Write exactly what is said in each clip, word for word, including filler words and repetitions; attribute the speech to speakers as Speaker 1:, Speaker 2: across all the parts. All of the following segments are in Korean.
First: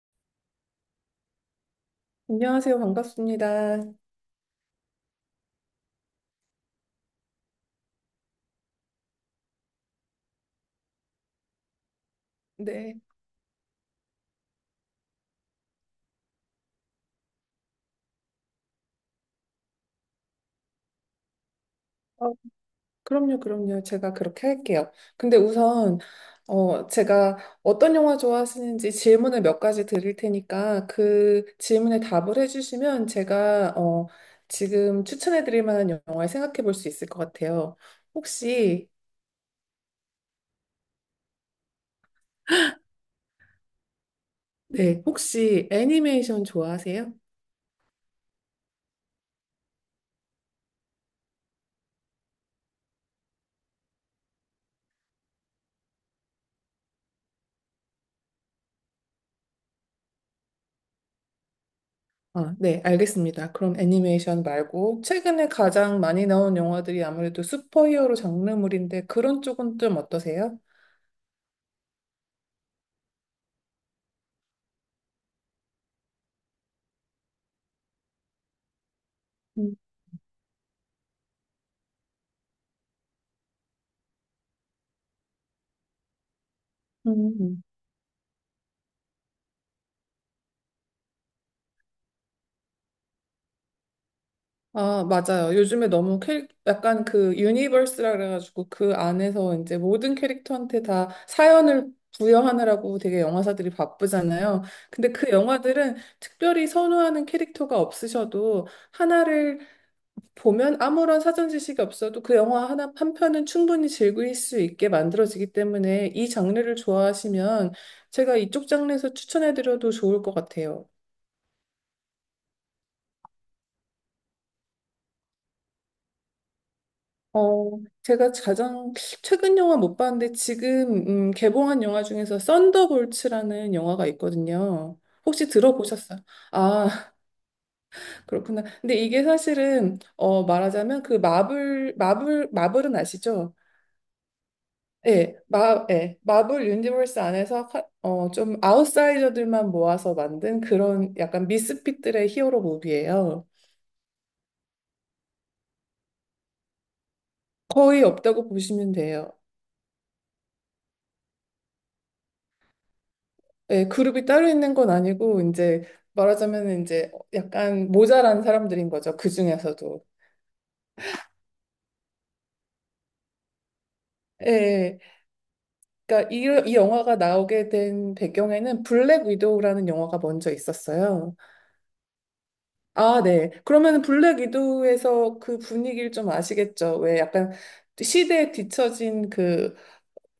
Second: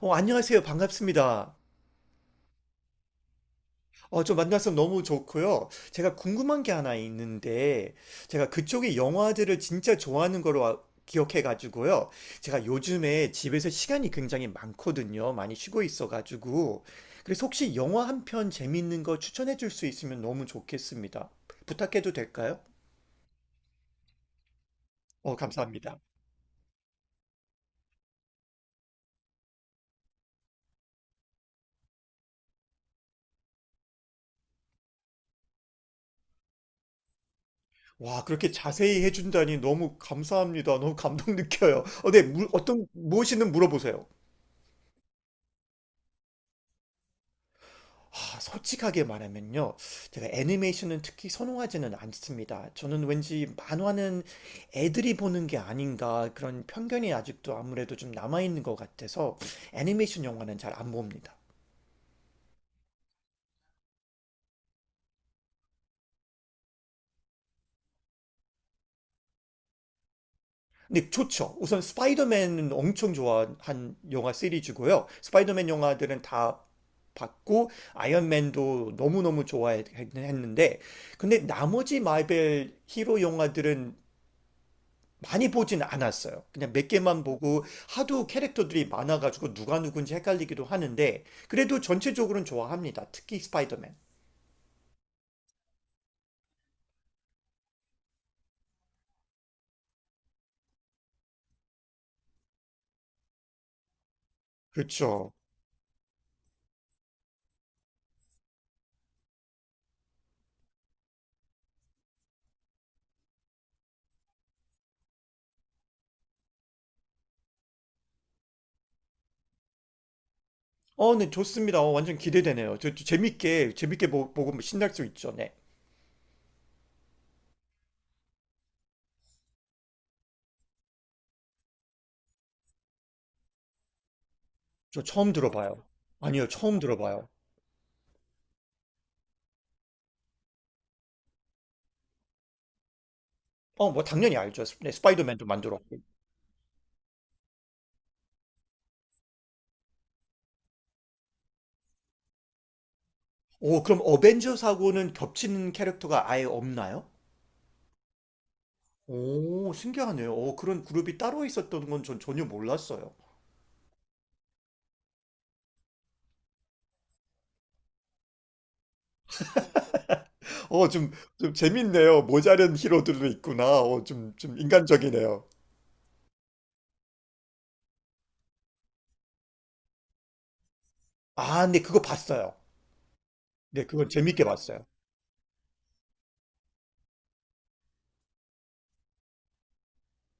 Speaker 1: 어, 안녕하세요. 반갑습니다.
Speaker 2: 안녕하세요. 반갑습니다.
Speaker 1: 어, 좀 만나서 너무 좋고요. 제가 궁금한 게 하나 있는데, 제가 그쪽의 영화들을 진짜 좋아하는 걸로 아- 기억해가지고요. 제가
Speaker 2: 네.
Speaker 1: 요즘에 집에서 시간이 굉장히 많거든요. 많이 쉬고 있어가지고. 그래서 혹시 영화 한 편 재밌는 거 추천해 줄 수 있으면 너무 좋겠습니다. 부탁해도
Speaker 2: 어,
Speaker 1: 될까요?
Speaker 2: 그럼요, 그럼요. 제가 그렇게 할게요.
Speaker 1: 어,
Speaker 2: 근데 우선,
Speaker 1: 감사합니다.
Speaker 2: 어, 제가 어떤 영화 좋아하시는지 질문을 몇 가지 드릴 테니까 그 질문에 답을 해주시면 제가, 어, 지금 추천해 드릴 만한 영화를 생각해 볼 수 있을 것 같아요.
Speaker 1: 와, 그렇게
Speaker 2: 혹시,
Speaker 1: 자세히 해준다니 너무 감사합니다. 너무 감동 느껴요. 어, 네, 물, 어떤, 무엇이든 물어보세요.
Speaker 2: 네, 혹시 애니메이션 좋아하세요?
Speaker 1: 아, 솔직하게 말하면요. 제가 애니메이션은 특히 선호하지는 않습니다. 저는 왠지 만화는 애들이 보는 게 아닌가 그런 편견이 아직도 아무래도 좀 남아있는 것 같아서 애니메이션 영화는 잘 안 봅니다.
Speaker 2: 아, 네, 알겠습니다. 그럼 애니메이션 말고 최근에 가장 많이 나온 영화들이 아무래도 슈퍼히어로 장르물인데 그런 쪽은 좀 어떠세요?
Speaker 1: 근데 좋죠. 우선 스파이더맨은 엄청 좋아한 영화 시리즈고요. 스파이더맨 영화들은 다 봤고 아이언맨도 너무너무
Speaker 2: 음,
Speaker 1: 좋아했는데 근데 나머지 마벨 히로 영화들은 많이 보진 않았어요. 그냥 몇 개만
Speaker 2: 음.
Speaker 1: 보고 하도 캐릭터들이 많아가지고 누가 누군지 헷갈리기도 하는데 그래도 전체적으로는 좋아합니다. 특히 스파이더맨.
Speaker 2: 아, 맞아요. 요즘에 너무 캐릭, 약간 그 유니버스라 그래가지고 그 안에서 이제 모든 캐릭터한테 다 사연을 부여하느라고 되게 영화사들이 바쁘잖아요. 근데 그
Speaker 1: 그렇죠.
Speaker 2: 영화들은 특별히 선호하는 캐릭터가 없으셔도 하나를 보면 아무런 사전 지식이 없어도 그 영화 하나, 한 편은 충분히 즐길 수 있게 만들어지기 때문에 이 장르를 좋아하시면 제가 이쪽 장르에서 추천해드려도 좋을 것 같아요.
Speaker 1: 어, 네, 좋습니다. 어, 완전 기대되네요. 저, 저 재밌게 재밌게 보, 고 신날 수 있죠. 네.
Speaker 2: 어, 제가 가장 최근 영화 못 봤는데 지금 음, 개봉한 영화 중에서 썬더볼츠라는 영화가 있거든요.
Speaker 1: 저 처음
Speaker 2: 혹시
Speaker 1: 들어봐요.
Speaker 2: 들어보셨어요?
Speaker 1: 아니요, 처음
Speaker 2: 아,
Speaker 1: 들어봐요.
Speaker 2: 그렇구나. 근데 이게 사실은 어, 말하자면 그 마블, 마블, 마블은 아시죠?
Speaker 1: 어, 뭐 당연히 알죠. 스- 네,
Speaker 2: 예,
Speaker 1: 스파이더맨도
Speaker 2: 마,
Speaker 1: 만들었고.
Speaker 2: 예, 마블 유니버스 안에서 카- 어, 좀 아웃사이저들만 모아서 만든 그런 약간 미스핏들의 히어로 무비예요.
Speaker 1: 오, 그럼 어벤져스하고는 겹치는 캐릭터가 아예 없나요?
Speaker 2: 거의 없다고 보시면 돼요.
Speaker 1: 오, 신기하네요. 오, 그런 그룹이 따로 있었던 건 전 전혀 몰랐어요.
Speaker 2: 예, 그룹이 따로 있는 건 아니고 이제 말하자면 이제 약간 모자란 사람들인 거죠. 그 중에서도.
Speaker 1: 어, 좀, 좀 재밌네요. 모자른 히로들도 있구나. 어, 좀, 좀
Speaker 2: 예,
Speaker 1: 인간적이네요.
Speaker 2: 그러니까 이, 이 영화가 나오게 된 배경에는 블랙 위도우라는 영화가 먼저 있었어요.
Speaker 1: 아, 네, 그거 봤어요.
Speaker 2: 아, 네.
Speaker 1: 네,
Speaker 2: 그러면
Speaker 1: 그건
Speaker 2: 블랙
Speaker 1: 재밌게 봤어요.
Speaker 2: 위도우에서 그 분위기를 좀 아시겠죠? 왜 약간 시대에 뒤처진 그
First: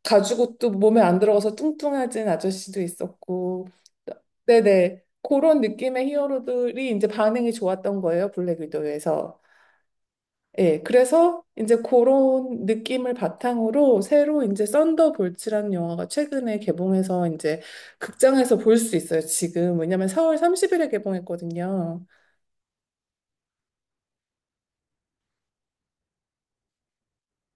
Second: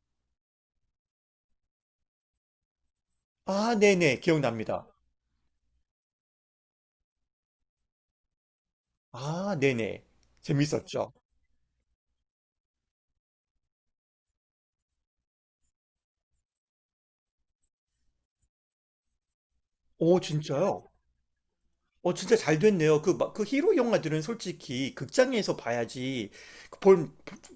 Speaker 2: 가죽 옷도 몸에 안 들어가서 뚱뚱해진 아저씨도 있었고.
Speaker 1: 아, 네네, 기억납니다.
Speaker 2: 네네. 그런 느낌의 히어로들이 이제 반응이 좋았던 거예요, 블랙 위도우에서.
Speaker 1: 아, 네네.
Speaker 2: 예,
Speaker 1: 재밌었죠.
Speaker 2: 그래서 이제 그런 느낌을 바탕으로 새로 이제 썬더볼츠라는 영화가 최근에 개봉해서 이제 극장에서 볼 수 있어요, 지금. 왜냐면
Speaker 1: 오,
Speaker 2: 사 월
Speaker 1: 진짜요?
Speaker 2: 삼십 일에 개봉했거든요.
Speaker 1: 어, 진짜 잘 됐네요. 그, 막- 그 히로 영화들은 솔직히 극장에서 봐야지, 그 볼,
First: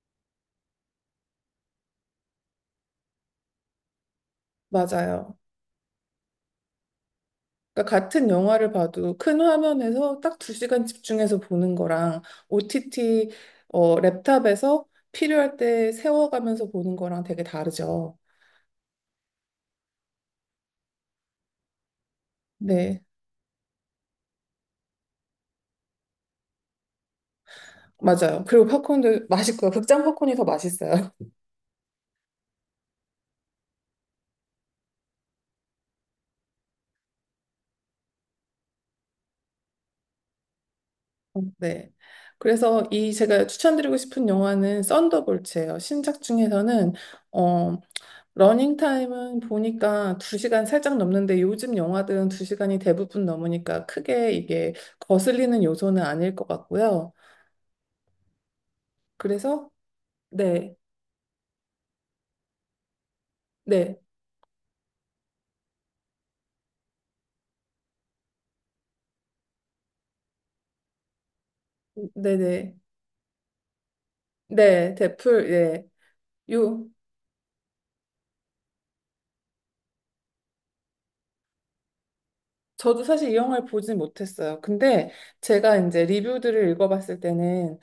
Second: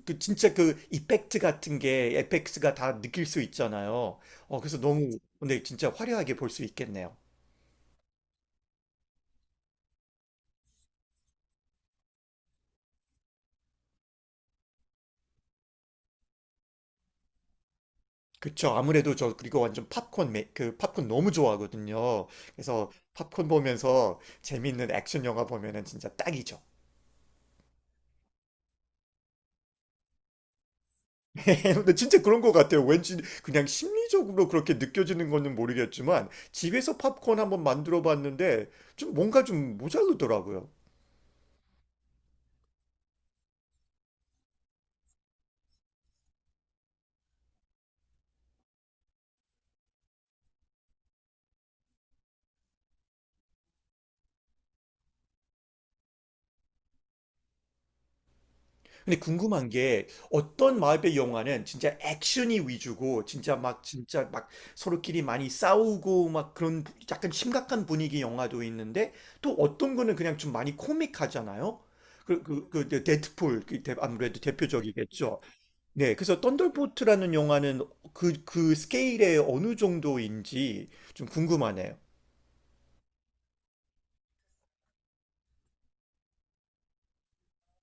Speaker 1: 그 진짜 그 이펙트 같은 게, 에펙스가 다 느낄 수 있잖아요. 어, 그래서 너무,
Speaker 2: 맞아요.
Speaker 1: 근데 진짜 화려하게 볼 수 있겠네요.
Speaker 2: 그러니까 같은 영화를 봐도 큰 화면에서 딱 두 시간 집중해서 보는 거랑 오 티 티 어, 랩탑에서 필요할 때 세워가면서 보는 거랑 되게 다르죠.
Speaker 1: 그쵸. 아무래도 저 그리고 완전 팝콘 매, 그 팝콘 너무 좋아하거든요. 그래서
Speaker 2: 네,
Speaker 1: 팝콘 보면서 재밌는 액션 영화 보면은 진짜 딱이죠.
Speaker 2: 맞아요. 그리고 팝콘도 맛있고요. 극장 팝콘이 더 맛있어요.
Speaker 1: 근데 진짜 그런 것 같아요. 왠지 그냥 심리적으로 그렇게 느껴지는 거는 모르겠지만 집에서 팝콘 한번 만들어 봤는데 좀 뭔가 좀 모자르더라고요.
Speaker 2: 네. 그래서 이 제가 추천드리고 싶은 영화는 썬더볼츠예요. 신작 중에서는 어, 러닝 타임은 보니까 두 시간 살짝 넘는데 요즘 영화들은 두 시간이 대부분 넘으니까 크게 이게 거슬리는 요소는 아닐 것 같고요.
Speaker 1: 근데
Speaker 2: 그래서
Speaker 1: 궁금한 게
Speaker 2: 네,
Speaker 1: 어떤 마법의 영화는 진짜 액션이 위주고 진짜 막
Speaker 2: 네,
Speaker 1: 진짜 막 서로끼리 많이 싸우고 막 그런 약간 심각한 분위기 영화도 있는데 또 어떤 거는 그냥 좀 많이 코믹하잖아요.
Speaker 2: 음, 네,
Speaker 1: 그, 그,
Speaker 2: 네,
Speaker 1: 그, 데- 데드풀, 그 대- 아무래도
Speaker 2: 네,
Speaker 1: 대표적이겠죠.
Speaker 2: 대풀, 예,
Speaker 1: 네, 그래서
Speaker 2: 요,
Speaker 1: 썬더볼트라는 영화는 그, 그 스케일의 어느 정도인지 좀 궁금하네요.
Speaker 2: 저도 사실 이 영화를 보진 못했어요. 근데 제가 이제 리뷰들을 읽어봤을 때는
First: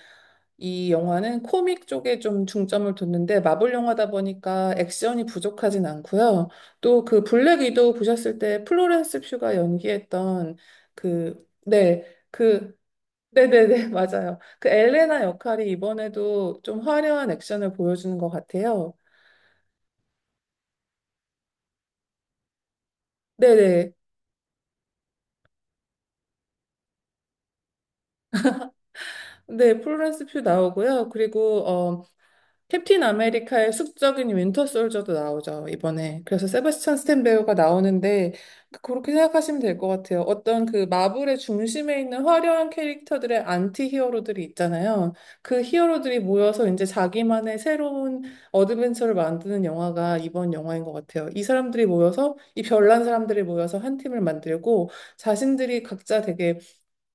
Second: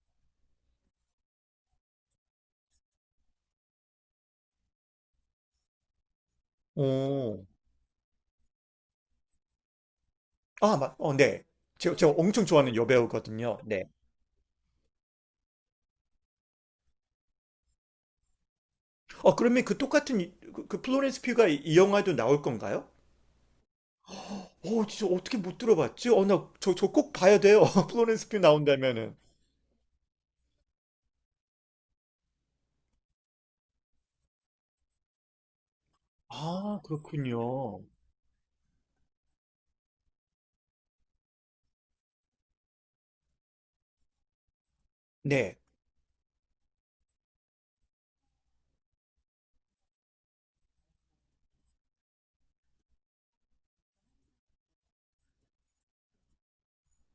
Speaker 2: 이 영화는 코믹 쪽에 좀 중점을 뒀는데 마블 영화다 보니까 액션이 부족하진 않고요. 또 그
Speaker 1: 오,
Speaker 2: 블랙 위도우 보셨을 때 플로렌스 퓨가 연기했던
Speaker 1: 아, 맞, 어, 네.
Speaker 2: 그,
Speaker 1: 제가,
Speaker 2: 네,
Speaker 1: 제가 엄청 좋아하는
Speaker 2: 그,
Speaker 1: 여배우거든요. 네.
Speaker 2: 네네네, 맞아요. 그 엘레나 역할이 이번에도 좀 화려한 액션을 보여주는 것 같아요.
Speaker 1: 어, 그러면 그 똑같은 이- 그, 그 플로렌스 피가 이, 이 영화도 나올 건가요?
Speaker 2: 네네.
Speaker 1: 어, 진짜 어떻게 못 들어봤지? 어, 나 저, 저 꼭 봐야 돼요. 플로렌스 피 나온다면은.
Speaker 2: 네, 플로렌스 퓨 나오고요. 그리고, 어, 캡틴 아메리카의 숙적인 윈터 솔저도 나오죠, 이번에. 그래서
Speaker 1: 아,
Speaker 2: 세바스찬 스탠 배우가
Speaker 1: 그렇군요.
Speaker 2: 나오는데, 그렇게 생각하시면 될 것 같아요. 어떤 그 마블의 중심에 있는 화려한 캐릭터들의 안티 히어로들이 있잖아요.
Speaker 1: 네.
Speaker 2: 그 히어로들이 모여서 이제 자기만의 새로운 어드벤처를 만드는 영화가 이번 영화인 것 같아요. 이 사람들이 모여서, 이 별난 사람들이 모여서 한 팀을 만들고, 자신들이 각자 되게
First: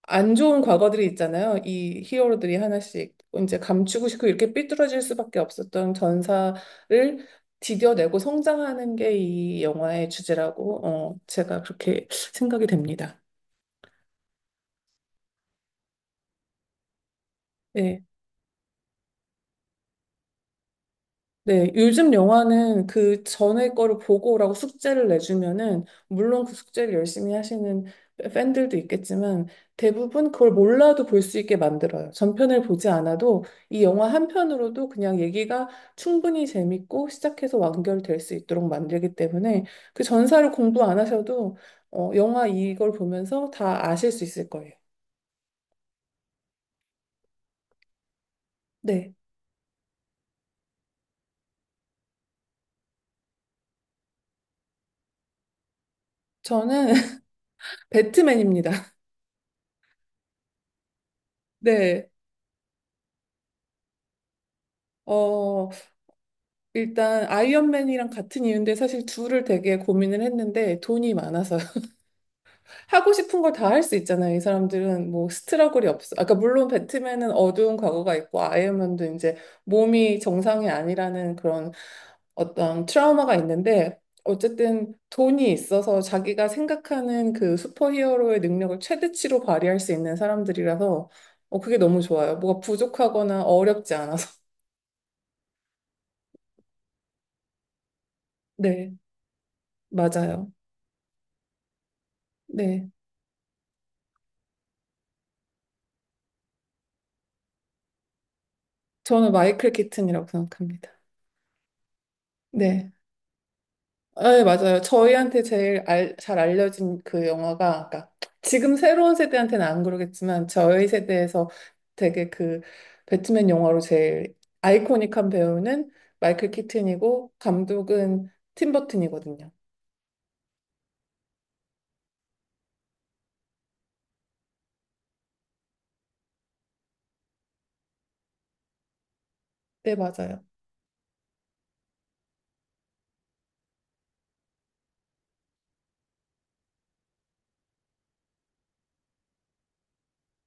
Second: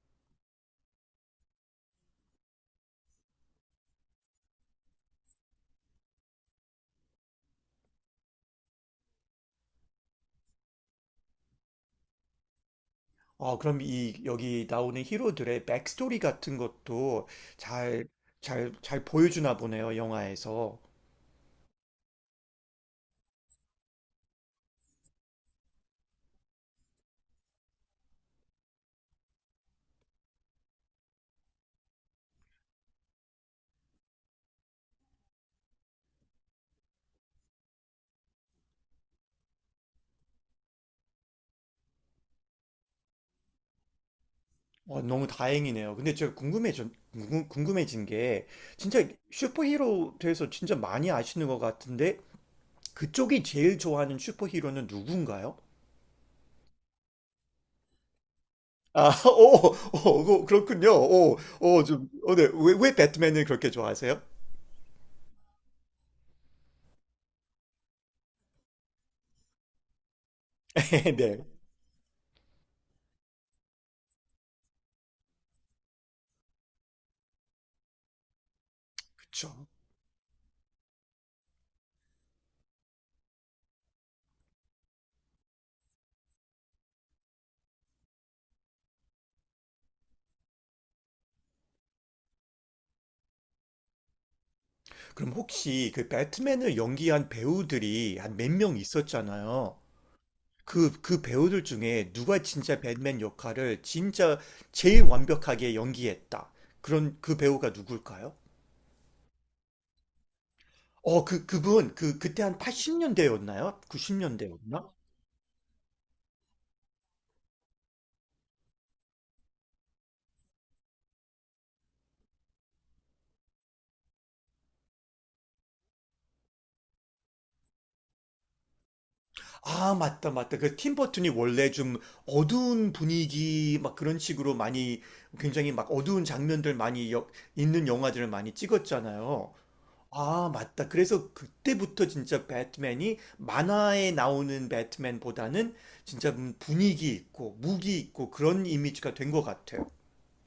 Speaker 2: 안 좋은 과거들이 있잖아요. 이 히어로들이 하나씩 이제 감추고 싶고 이렇게 삐뚤어질 수밖에 없었던 전사를 디뎌내고 성장하는 게 이 영화의 주제라고 어, 제가 그렇게 생각이 됩니다.
Speaker 1: 어, 그럼 이 여기 나오는 히로들의 백스토리 같은 것도
Speaker 2: 네.
Speaker 1: 잘, 잘, 잘 보여주나 보네요, 영화에서.
Speaker 2: 네, 요즘 영화는 그 전에 거를 보고 오라고 숙제를 내주면은, 물론 그 숙제를 열심히 하시는 팬들도 있겠지만, 대부분 그걸 몰라도 볼 수 있게 만들어요. 전편을 보지 않아도 이 영화 한 편으로도 그냥 얘기가 충분히 재밌고 시작해서 완결될 수 있도록 만들기 때문에 그 전사를 공부 안 하셔도, 어, 영화 이걸 보면서 다 아실 수 있을 거예요.
Speaker 1: 어, 너무 다행이네요. 근데 제가 궁금해져, 궁금- 궁금해진 게, 진짜
Speaker 2: 네.
Speaker 1: 슈퍼히로 돼서 진짜 많이 아시는 것 같은데, 그쪽이 제일 좋아하는 슈퍼히로는 누군가요?
Speaker 2: 저는 배트맨입니다.
Speaker 1: 아, 오, 오, 그- 그렇군요. 오, 오, 좀,
Speaker 2: 네.
Speaker 1: 어, 네. 왜, 왜 배트맨을 그렇게 좋아하세요?
Speaker 2: 어, 일단 아이언맨이랑 같은 이유인데 사실 둘을 되게 고민을 했는데 돈이
Speaker 1: 네,
Speaker 2: 많아서 하고 싶은 걸 다 할 수 있잖아요. 이 사람들은 뭐 스트러글이 없어. 아까 물론 배트맨은 어두운 과거가 있고 아이언맨도 이제
Speaker 1: 그쵸.
Speaker 2: 몸이 정상이 아니라는 그런 어떤 트라우마가 있는데 어쨌든 돈이 있어서 자기가 생각하는 그 슈퍼히어로의 능력을 최대치로 발휘할 수 있는 사람들이라서 어, 그게 너무 좋아요. 뭐가 부족하거나 어렵지 않아서.
Speaker 1: 그럼 혹시 그 배트맨을 연기한 배우들이 한 몇 명
Speaker 2: 네,
Speaker 1: 있었잖아요.
Speaker 2: 맞아요.
Speaker 1: 그, 그 배우들 중에 누가 진짜
Speaker 2: 네.
Speaker 1: 배트맨 역할을 진짜 제일 완벽하게 연기했다. 그런 그 배우가 누굴까요?
Speaker 2: 저는 마이클 키튼이라고 생각합니다.
Speaker 1: 어, 그, 그분, 그, 그때 한
Speaker 2: 네.
Speaker 1: 팔십 년대였나요?
Speaker 2: 아, 네, 맞아요.
Speaker 1: 구십 년대였나?
Speaker 2: 저희한테 제일 알, 잘 알려진 그 영화가, 그러니까 지금 새로운 세대한테는 안 그러겠지만, 저희 세대에서 되게 그 배트맨 영화로 제일 아이코닉한 배우는 마이클 키튼이고, 감독은 팀 버튼이거든요.
Speaker 1: 아, 맞다, 맞다. 그 팀버튼이 원래 좀 어두운 분위기 막 그런 식으로 많이 굉장히 막 어두운 장면들 많이 여- 있는 영화들을 많이 찍었잖아요.
Speaker 2: 네, 맞아요.
Speaker 1: 아, 맞다. 그래서 그때부터 진짜 배트맨이 만화에 나오는 배트맨보다는 진짜 분위기 있고 무기 있고 그런 이미지가 된 것 같아요.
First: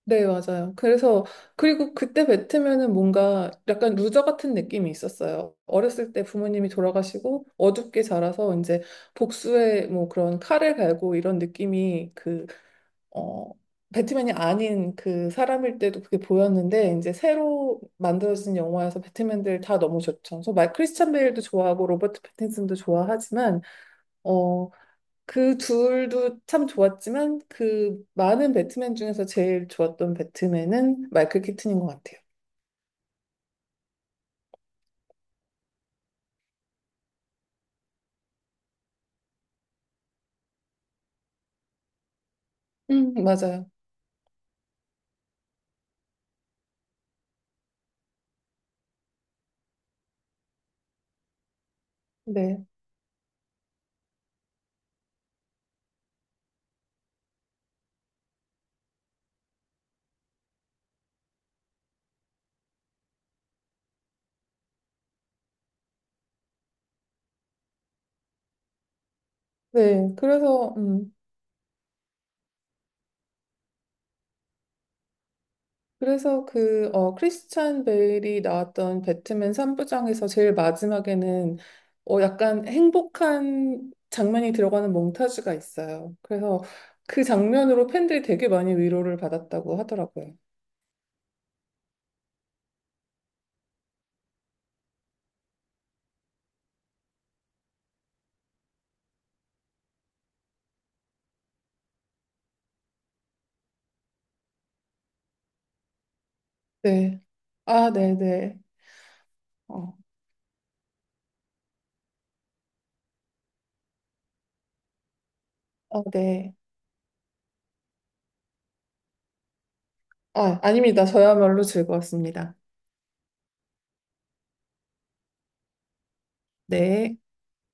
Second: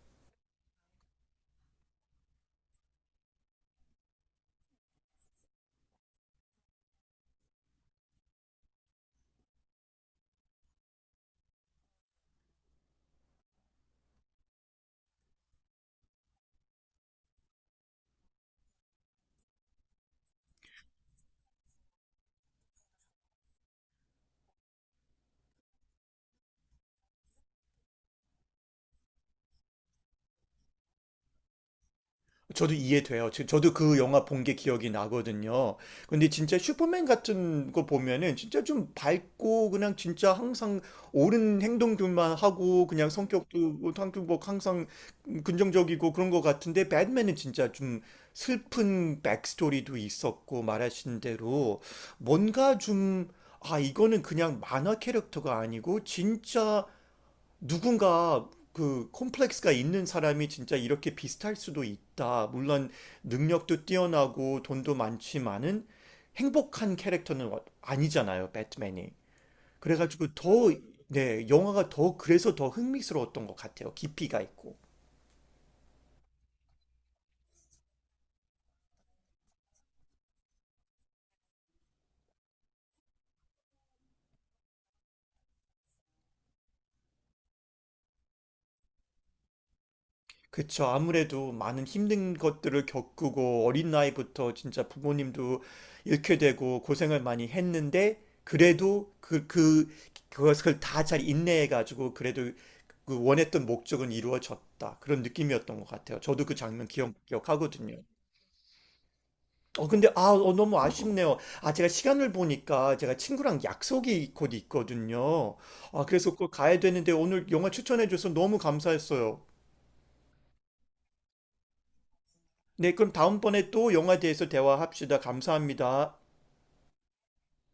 Speaker 2: 네, 맞아요. 그래서, 그리고 그때 뱉으면은 뭔가 약간 루저 같은 느낌이 있었어요. 어렸을 때 부모님이 돌아가시고 어둡게 자라서 이제 복수의 뭐 그런 칼을 갈고 이런 느낌이 그, 어, 배트맨이 아닌 그 사람일 때도 그게 보였는데 이제 새로 만들어진 영화에서 배트맨들 다 너무 좋죠. 그래서 말 크리스찬 베일도 좋아하고 로버트 패틴슨도 좋아하지만 어, 그 둘도 참 좋았지만 그 많은 배트맨 중에서 제일 좋았던 배트맨은 마이클 키튼인 것 같아요.
Speaker 1: 저도 이해돼요. 지- 저도 그 영화 본 게 기억이 나거든요. 근데 진짜 슈퍼맨 같은 거 보면은 진짜 좀 밝고 그냥 진짜 항상 옳은 행동들만 하고 그냥
Speaker 2: 음,
Speaker 1: 성격도
Speaker 2: 맞아요.
Speaker 1: 뭐 항상 뭐 항상 긍정적이고 그런 것 같은데 배트맨은 진짜 좀 슬픈 백스토리도 있었고 말하신 대로
Speaker 2: 네.
Speaker 1: 뭔가 좀 아, 이거는 그냥 만화 캐릭터가 아니고 진짜 누군가 그 콤플렉스가 있는 사람이 진짜 이렇게 비슷할 수도 있다. 물론 능력도 뛰어나고 돈도 많지만은 행복한 캐릭터는 와- 아니잖아요, 배트맨이.
Speaker 2: 네.
Speaker 1: 그래가지고 더,
Speaker 2: 그래서, 음.
Speaker 1: 네, 영화가 더, 그래서 더 흥미스러웠던 것 같아요. 깊이가 있고.
Speaker 2: 그래서 그, 어, 크리스찬 베일이 나왔던 배트맨 삼부작에서 제일 마지막에는, 어, 약간 행복한 장면이 들어가는 몽타주가 있어요. 그래서 그 장면으로 팬들이 되게 많이 위로를 받았다고 하더라고요.
Speaker 1: 그쵸. 아무래도 많은 힘든 것들을 겪고 어린 나이부터 진짜 부모님도 잃게 되고 고생을 많이 했는데 그래도 그, 그, 그것을 다 잘 인내해가지고 그래도 그 원했던 목적은 이루어졌다. 그런 느낌이었던 것 같아요. 저도 그 장면 기억,
Speaker 2: 네. 아,
Speaker 1: 기억하거든요.
Speaker 2: 네네.
Speaker 1: 어,
Speaker 2: 어,
Speaker 1: 근데, 아, 어, 너무 아쉽네요. 아, 제가 시간을 보니까 제가 친구랑 약속이 곧 있거든요.
Speaker 2: 어,
Speaker 1: 아, 그래서 그
Speaker 2: 네.
Speaker 1: 가야 되는데 오늘 영화 추천해줘서 너무 감사했어요.
Speaker 2: 아, 아닙니다. 저야말로 즐거웠습니다.
Speaker 1: 네, 그럼 다음번에 또 영화에 대해서 대화합시다. 감사합니다.
Speaker 2: 네.